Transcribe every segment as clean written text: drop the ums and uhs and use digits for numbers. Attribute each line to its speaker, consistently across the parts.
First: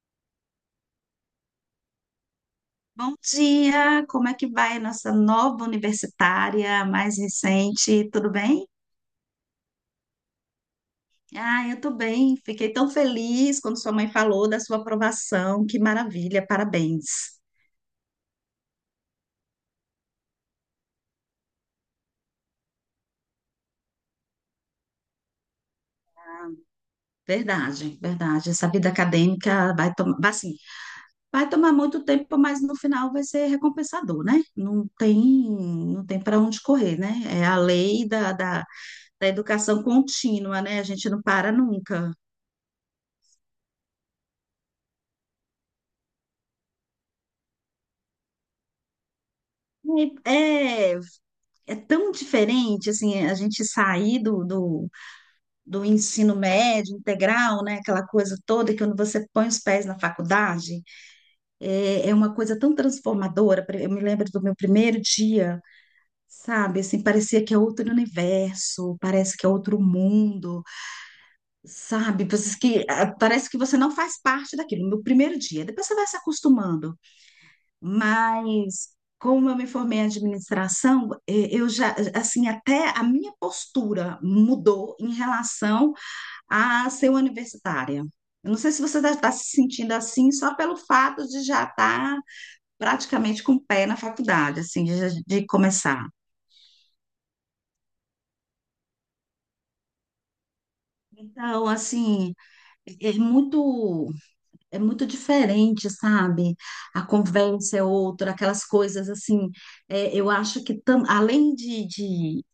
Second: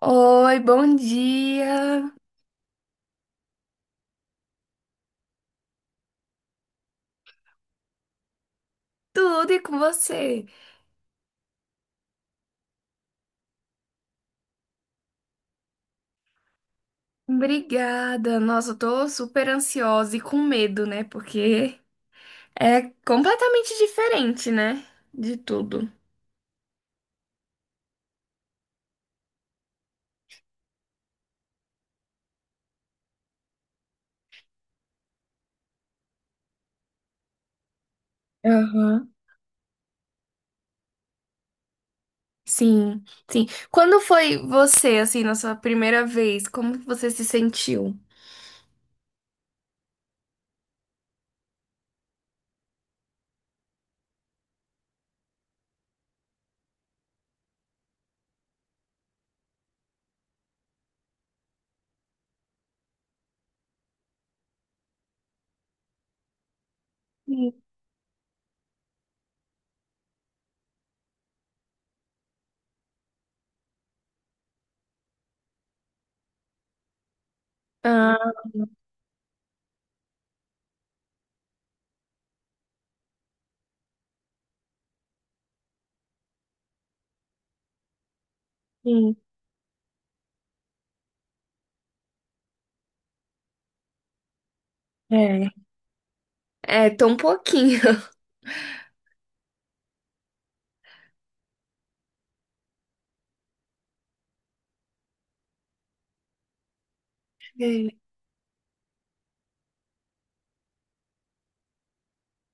Speaker 1: Oi, bom dia!
Speaker 2: Bom dia, como é que vai nossa nova universitária, a mais recente? Tudo bem?
Speaker 1: Tudo e com você?
Speaker 2: Ah, eu tô bem. Fiquei tão feliz quando sua mãe falou da sua aprovação. Que maravilha, parabéns.
Speaker 1: Obrigada! Nossa, eu tô super ansiosa e com medo, né? Porque é completamente diferente, né? De tudo.
Speaker 2: Verdade, verdade. Essa vida acadêmica assim, vai tomar muito tempo, mas no final vai ser recompensador, né? Não tem para onde correr, né? É a lei da, da,
Speaker 1: Aham.
Speaker 2: da educação contínua, né? A gente não para nunca.
Speaker 1: Sim, sim. Quando foi você, assim, na sua primeira vez? Como que você se sentiu?
Speaker 2: É, É tão diferente, assim, a gente sair do ensino médio integral, né, aquela coisa toda que quando você põe os pés na faculdade, é uma coisa tão transformadora. Eu me lembro do meu primeiro dia, sabe, assim, parecia
Speaker 1: Sim.
Speaker 2: que é outro universo, parece que é outro mundo, sabe, parece que você não faz parte daquilo, no primeiro dia. Depois você vai se acostumando,
Speaker 1: Ah,
Speaker 2: mas como eu me formei em administração, eu já, assim, até a minha postura mudou em relação a ser universitária. Eu não sei se você
Speaker 1: sim.
Speaker 2: está se sentindo assim, só pelo fato de já estar praticamente com o pé na faculdade, assim, de
Speaker 1: É.
Speaker 2: começar.
Speaker 1: É, tô um pouquinho.
Speaker 2: Então, assim, é é muito, é muito diferente, sabe? A conversa é
Speaker 1: É.
Speaker 2: outra, aquelas coisas assim. Eh, eu acho que, além de, de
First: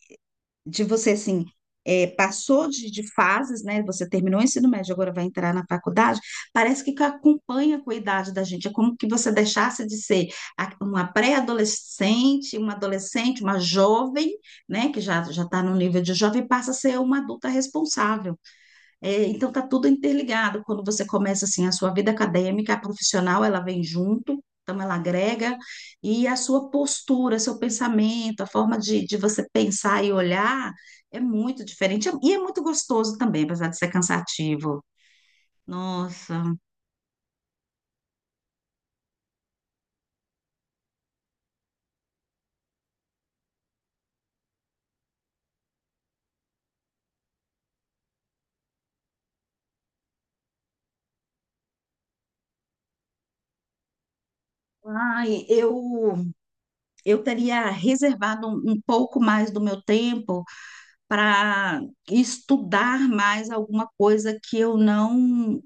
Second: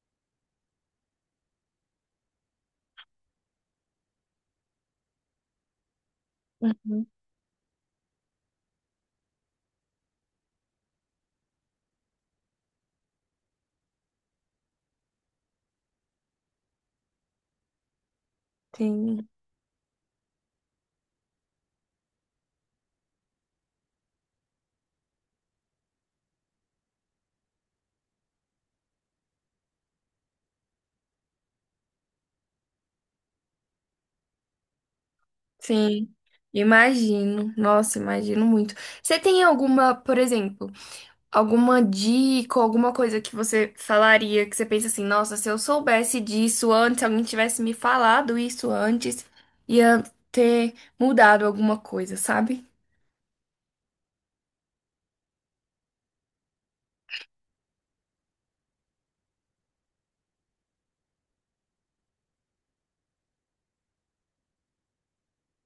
Speaker 2: de você, assim, passou de fases, né? Você terminou o ensino médio, agora vai entrar na faculdade. Parece que
Speaker 1: Uhum.
Speaker 2: acompanha com a idade da gente. É como que você deixasse de ser uma pré-adolescente, uma adolescente, uma jovem, né? Que já já está no nível de jovem, e passa a ser uma adulta responsável. É,
Speaker 1: Sim,
Speaker 2: então tá tudo interligado. Quando você começa assim a sua vida acadêmica, a profissional, ela vem junto, então ela agrega, e a sua postura, seu pensamento, a forma de você pensar e olhar é muito diferente e é muito gostoso também, apesar de ser cansativo.
Speaker 1: sim.
Speaker 2: Nossa,
Speaker 1: Imagino. Nossa, imagino muito. Você tem alguma, por exemplo? Alguma dica, alguma coisa que você falaria, que você pensa assim, nossa, se eu soubesse disso antes, se alguém tivesse me falado isso antes, ia ter mudado alguma coisa, sabe?
Speaker 2: ai, eu teria reservado um pouco mais do meu tempo para estudar mais alguma coisa que eu não,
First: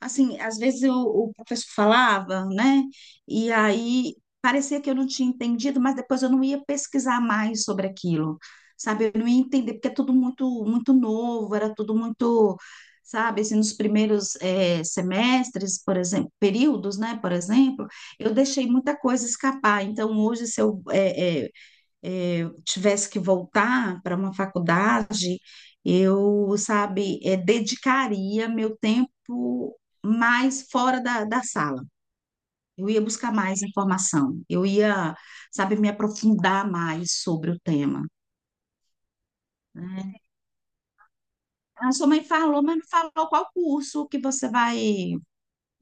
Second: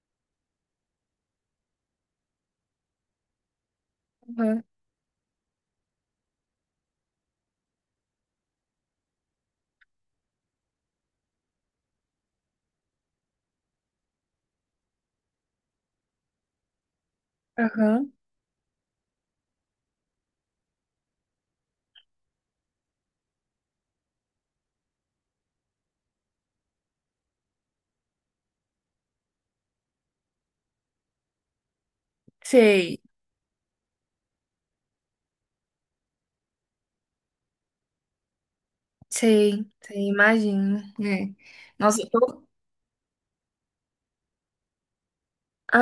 Speaker 2: assim, às vezes o professor falava, né? E aí
Speaker 1: Aham,
Speaker 2: parecia que eu não tinha entendido, mas depois eu não ia pesquisar mais sobre aquilo, sabe? Eu não ia entender, porque é tudo muito, muito novo, era tudo muito, sabe? Assim, nos primeiros semestres, por exemplo, períodos, né? Por exemplo,
Speaker 1: aham.
Speaker 2: eu deixei muita coisa escapar. Então, hoje, se eu eh, eh, eh, eu tivesse que voltar para uma faculdade, eu, sabe, dedicaria meu tempo mais fora da sala. Eu
Speaker 1: Sei,
Speaker 2: ia buscar mais informação, eu ia, sabe, me aprofundar mais sobre o tema,
Speaker 1: sei, sei,
Speaker 2: né?
Speaker 1: imagino, né?
Speaker 2: A
Speaker 1: Nossa,
Speaker 2: sua
Speaker 1: eu
Speaker 2: mãe
Speaker 1: tô...
Speaker 2: falou, mas não falou qual curso que você vai,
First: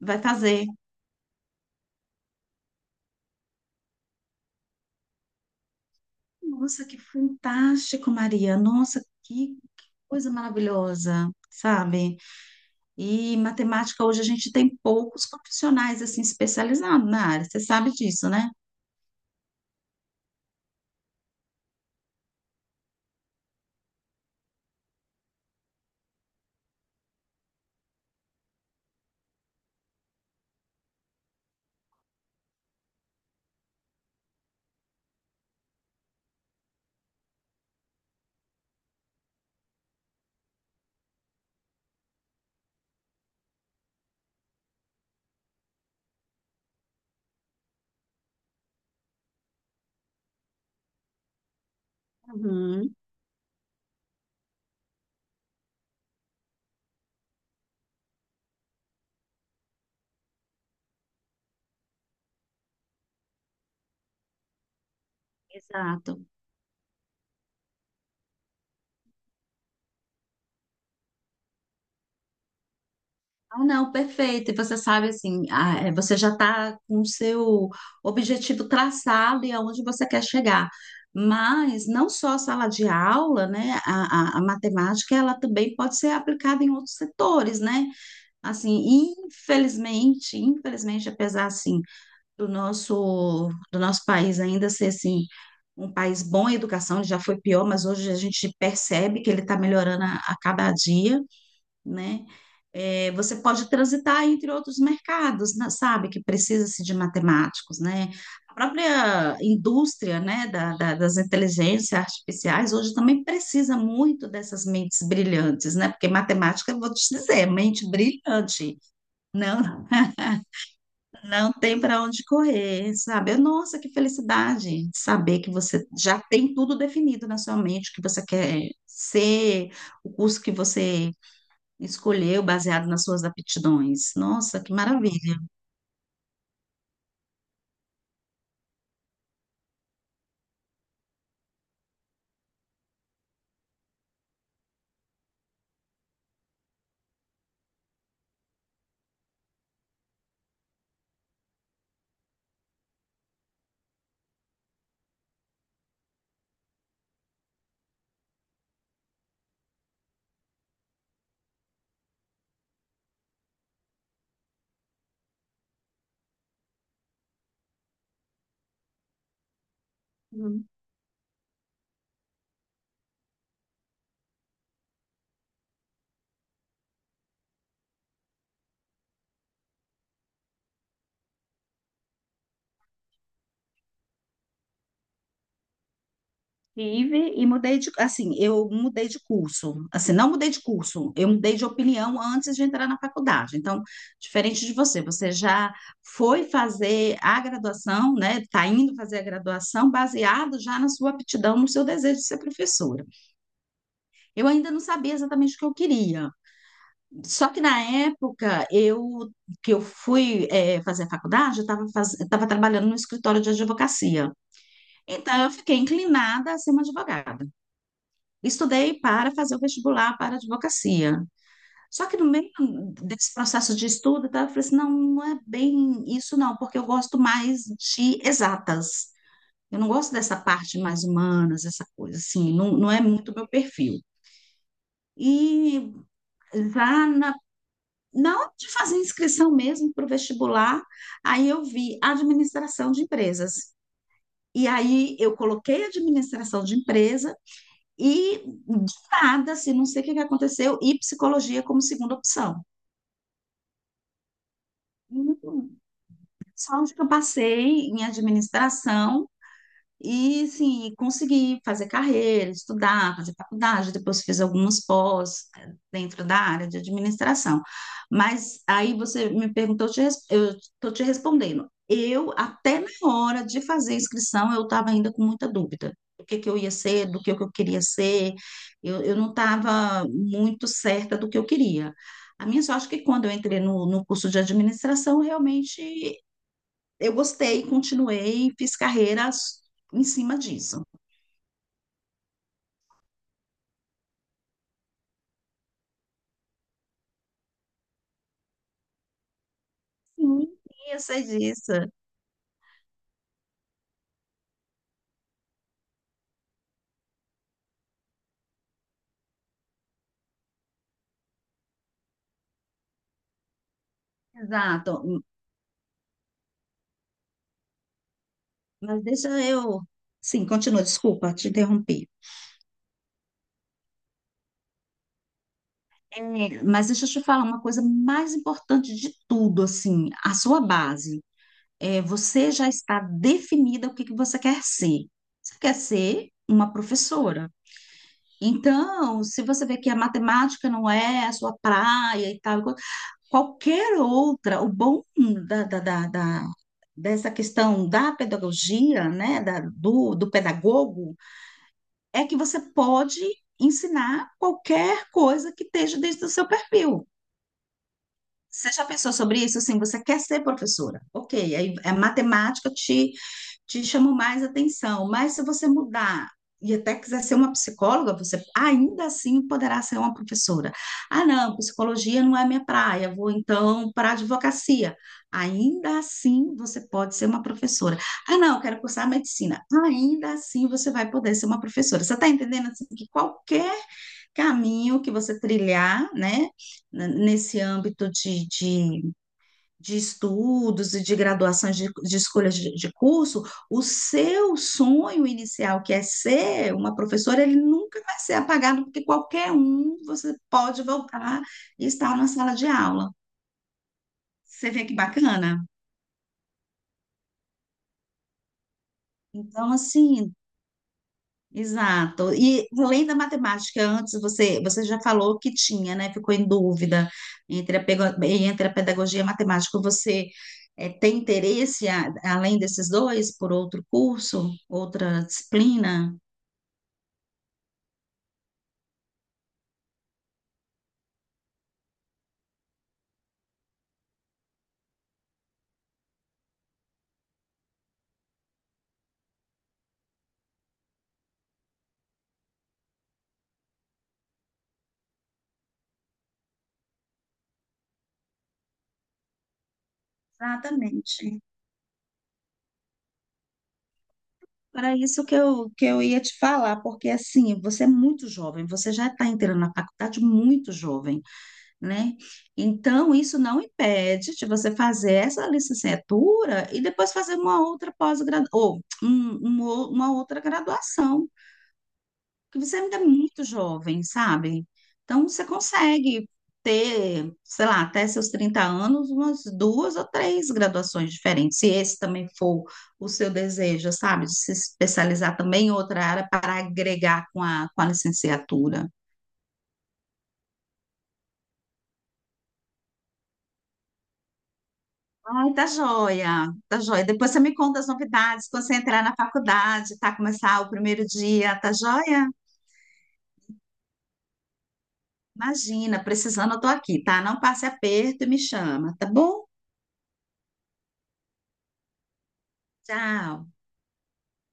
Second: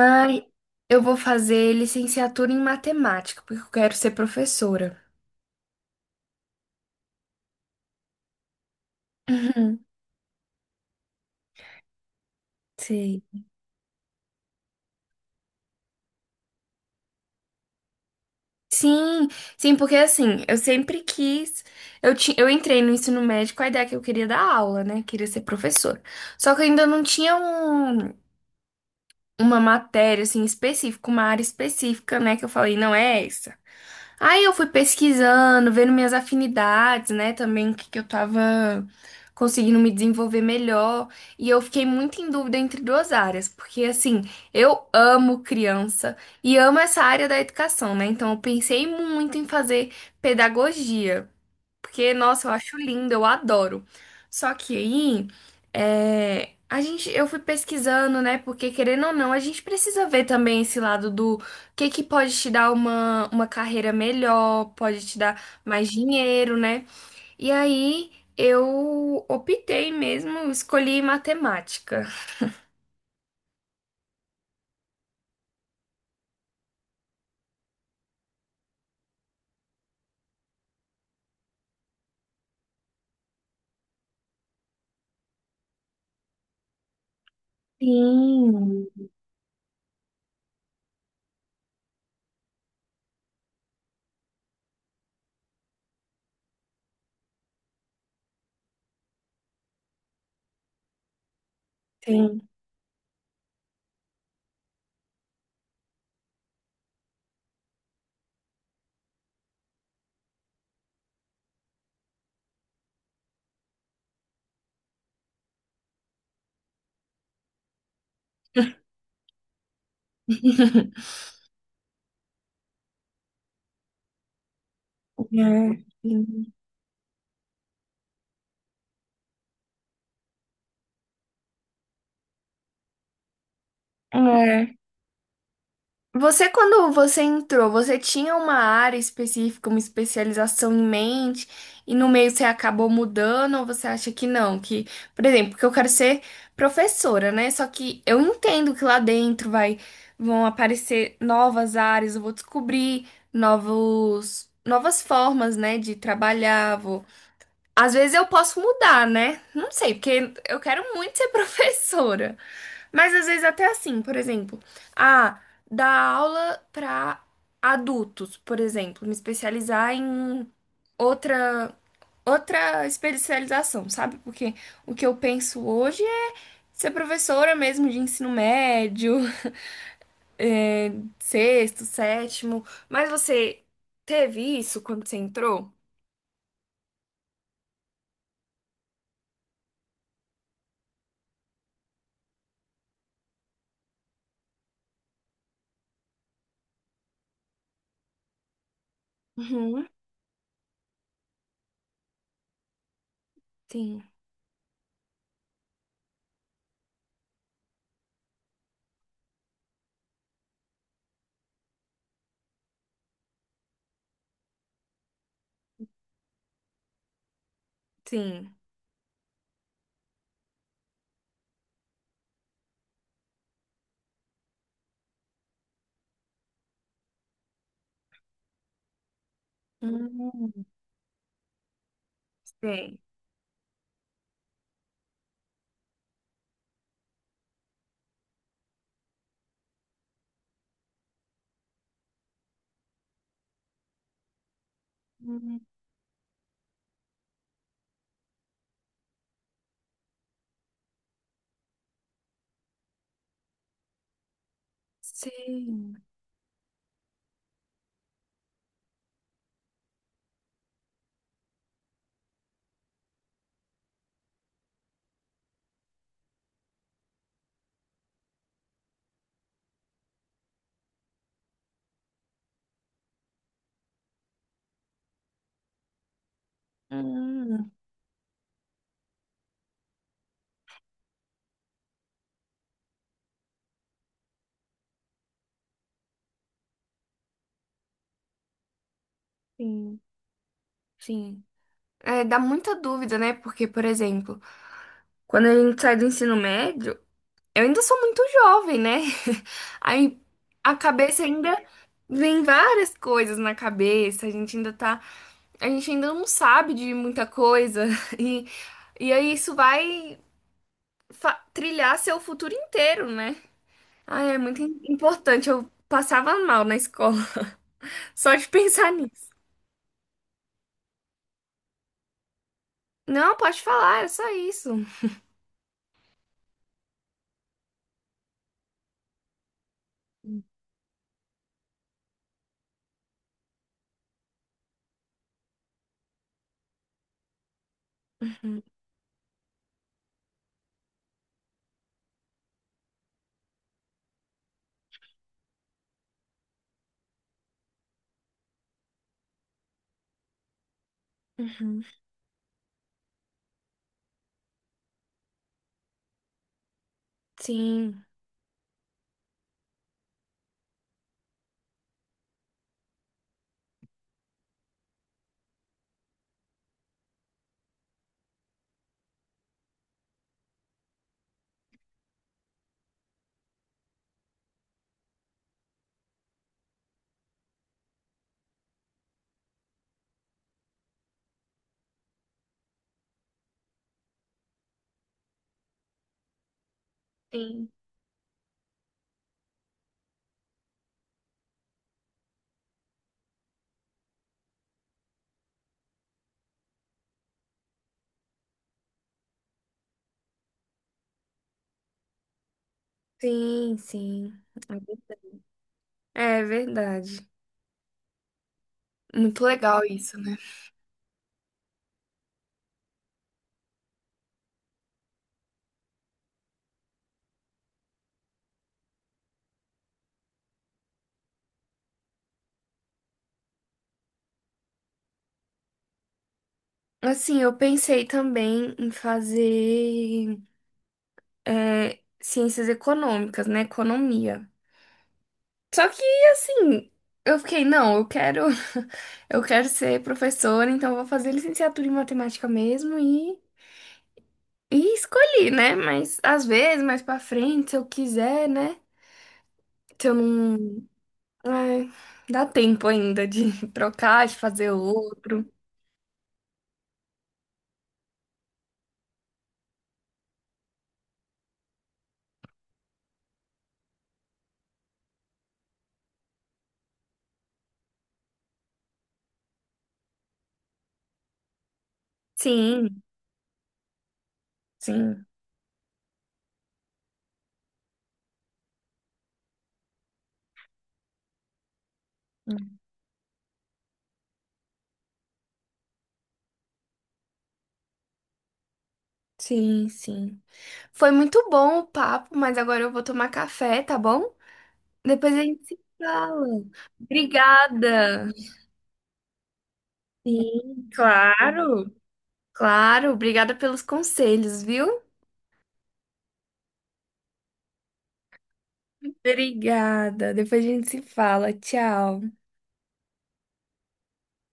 Speaker 2: vai fazer.
Speaker 1: eu vou fazer licenciatura em matemática, porque eu quero ser professora.
Speaker 2: Nossa, que fantástico, Maria. Nossa, que
Speaker 1: Uhum,
Speaker 2: coisa maravilhosa, sabe?
Speaker 1: sei.
Speaker 2: E matemática hoje a gente tem poucos profissionais assim especializados na área. Você sabe disso, né?
Speaker 1: Sim, sim, porque assim, eu sempre quis. Eu entrei no ensino médio com a ideia que eu queria dar aula, né? Queria ser professora. Só que eu ainda não tinha uma matéria, assim, específica, uma área específica, né? Que eu falei, não é essa. Aí eu fui pesquisando, vendo minhas afinidades, né? Também o que que eu tava conseguindo me desenvolver melhor. E eu fiquei muito em dúvida entre duas áreas, porque assim, eu amo criança e amo essa área da educação, né? Então eu pensei muito em fazer pedagogia. Porque, nossa, eu acho
Speaker 2: Uhum.
Speaker 1: lindo, eu adoro. Só que aí, é, eu fui pesquisando, né? Porque, querendo ou não, a gente precisa ver também esse lado do que pode te dar uma carreira melhor, pode te dar mais
Speaker 2: Exato.
Speaker 1: dinheiro, né? E aí, eu optei mesmo, escolhi matemática.
Speaker 2: Ah, não, perfeito. E você sabe assim, ah, é, você já está com o seu objetivo traçado e aonde você quer chegar. Mas não só a sala de aula, né? A matemática ela também pode ser aplicada em outros setores, né?
Speaker 1: Sim,
Speaker 2: Assim, infelizmente, infelizmente, apesar assim do nosso país ainda ser assim, um país bom em educação, ele já foi pior, mas hoje a gente percebe que ele está melhorando a cada dia, né?
Speaker 1: sim.
Speaker 2: É, você pode transitar entre outros mercados, né, sabe, que precisa-se de matemáticos, né? A própria indústria, né, das inteligências artificiais hoje também precisa muito dessas mentes brilhantes, né? Porque matemática, eu vou te dizer, é mente brilhante, não? Não tem para onde correr, sabe? Nossa, que felicidade saber que
Speaker 1: É,
Speaker 2: você já
Speaker 1: sim.
Speaker 2: tem tudo definido na sua mente, o que você quer ser, o curso que você escolheu baseado nas suas aptidões. Nossa, que
Speaker 1: É.
Speaker 2: maravilha.
Speaker 1: Você, quando você entrou, você tinha uma área específica, uma especialização em mente, e no meio você acabou mudando, ou você acha que não? Que, por exemplo, que eu quero ser professora, né? Só que eu entendo que lá dentro vão aparecer novas áreas, eu vou descobrir novas formas, né, de trabalhar, vou às vezes eu posso mudar, né? Não sei, porque eu quero muito ser professora. Mas às vezes até assim, por exemplo, ah, dar aula para adultos, por exemplo, me especializar em outra outra especialização, sabe? Porque o que eu penso hoje é ser professora mesmo de ensino médio, é, sexto, sétimo. Mas você teve isso quando você entrou?
Speaker 2: Tive e assim, eu mudei de curso. Assim, não mudei de curso, eu mudei de opinião antes de entrar na faculdade. Então, diferente de você, você já foi fazer a graduação, né? Está indo fazer a
Speaker 1: Uhum.
Speaker 2: graduação baseado já na sua aptidão, no seu desejo de ser professora.
Speaker 1: Sim,
Speaker 2: Eu ainda não sabia exatamente o que eu queria. Só que na época eu que eu fui fazer a faculdade, eu trabalhando no escritório de advocacia. Então, eu fiquei inclinada a ser uma advogada.
Speaker 1: sim.
Speaker 2: Estudei para fazer o vestibular para advocacia. Só que no meio desse processo de estudo, tá, eu falei assim, não, não é bem isso não, porque eu gosto mais de exatas. Eu não gosto dessa
Speaker 1: Hum.
Speaker 2: parte mais humanas, essa coisa assim, não, não
Speaker 1: Sim.
Speaker 2: é muito meu perfil. E já na hora de fazer inscrição mesmo para o vestibular, aí eu vi administração de empresas. E aí eu
Speaker 1: Hum.
Speaker 2: coloquei administração de empresa e, de nada, assim, não sei o que que aconteceu, e psicologia como segunda opção.
Speaker 1: Sei.
Speaker 2: Só onde que eu passei em administração, e, sim, consegui fazer carreira, estudar, fazer faculdade, depois fiz algumas pós dentro da área de administração. Mas aí você me perguntou, eu estou te respondendo. Até na hora de fazer a inscrição, eu estava ainda com muita dúvida do que eu ia ser, do que eu
Speaker 1: Hum,
Speaker 2: queria ser. Eu não estava muito certa do que eu queria. A minha sorte é que quando eu entrei no curso de administração, realmente eu gostei, continuei, fiz carreiras
Speaker 1: sim,
Speaker 2: em cima disso.
Speaker 1: sim. É, dá muita dúvida, né? Porque, por exemplo, quando a gente sai do ensino médio, eu ainda sou muito jovem, né? Aí
Speaker 2: Sim,
Speaker 1: a
Speaker 2: eu
Speaker 1: cabeça
Speaker 2: sei
Speaker 1: ainda
Speaker 2: disso.
Speaker 1: vem várias coisas na cabeça, a gente ainda tá, a gente ainda não sabe de muita coisa e aí isso vai trilhar seu futuro inteiro, né? Ah, é muito
Speaker 2: Exato.
Speaker 1: importante. Eu passava mal na escola só de pensar.
Speaker 2: Mas deixa eu. Sim, continua, desculpa, te interrompi.
Speaker 1: Não, pode falar, era só isso.
Speaker 2: É, mas deixa eu te falar uma coisa mais importante de tudo, assim, a sua base. É, você já está definida o que que você quer ser. Você quer ser uma professora. Então, se você vê que a matemática não é a sua praia e tal, qualquer outra, o bom da, da, da, da- dessa questão da pedagogia, né, do pedagogo,
Speaker 1: Uhum.
Speaker 2: é que você pode ensinar qualquer coisa que esteja dentro do seu perfil.
Speaker 1: Sim,
Speaker 2: Você já pensou sobre isso? Assim, você quer ser professora? Ok, aí a matemática te chamam mais atenção. Mas se você mudar e até quiser ser uma psicóloga, você ainda assim poderá ser uma professora. Ah, não, psicologia não é minha praia, vou então para a advocacia. Ainda assim você pode ser uma professora. Ah, não, quero cursar medicina. Ainda assim você vai poder ser uma professora. Você está entendendo assim, que qualquer caminho que você trilhar, né, nesse
Speaker 1: sim.
Speaker 2: âmbito de estudos e de graduações de escolhas de curso, o seu sonho inicial, que é ser uma professora, ele nunca vai ser apagado, porque qualquer um você pode voltar e estar na sala de aula.
Speaker 1: Sim, sim.
Speaker 2: Você vê que bacana?
Speaker 1: É verdade. Muito
Speaker 2: Então,
Speaker 1: legal isso,
Speaker 2: assim,
Speaker 1: né?
Speaker 2: exato. E além da matemática, antes você já falou que tinha, né? Ficou em dúvida entre a pedagogia e a matemática. Você tem interesse, além desses dois, por outro curso, outra disciplina?
Speaker 1: Assim, eu pensei também em fazer é, ciências econômicas, né? Economia. Só que, assim, eu fiquei, não, eu quero, eu quero ser professora, então eu vou fazer licenciatura em matemática mesmo e escolhi, né? Mas às vezes, mais pra frente, se eu quiser, né? Se eu não.
Speaker 2: Exatamente.
Speaker 1: Ai, dá tempo ainda de trocar, de fazer
Speaker 2: Era isso que
Speaker 1: outro.
Speaker 2: eu, que eu ia te falar, porque assim, você é muito jovem, você já está entrando na faculdade muito jovem, né? Então, isso não impede de você fazer essa licenciatura e depois fazer uma outra pós-graduação, ou um- um ou- uma outra graduação, que você ainda é
Speaker 1: Sim,
Speaker 2: muito jovem, sabe?
Speaker 1: sim.
Speaker 2: Então, você consegue ter, sei lá, até seus 30 anos, umas duas ou três graduações diferentes, se esse também for o seu desejo, sabe? De se especializar também em outra área para agregar com a licenciatura.
Speaker 1: Sim, sim. Foi muito bom o papo, mas agora eu vou tomar café, tá bom? Depois a
Speaker 2: Ai,
Speaker 1: gente
Speaker 2: tá
Speaker 1: se fala.
Speaker 2: joia, tá joia. Depois você me conta as
Speaker 1: Obrigada.
Speaker 2: novidades, quando você entrar na faculdade, tá? Começar o
Speaker 1: Sim,
Speaker 2: primeiro dia, tá
Speaker 1: claro.
Speaker 2: joia?
Speaker 1: Claro, obrigada pelos conselhos, viu?
Speaker 2: Imagina, precisando, eu tô aqui, tá? Não passe aperto e me chama, tá bom?
Speaker 1: Obrigada. Depois a gente se fala. Tchau.
Speaker 2: Tchau.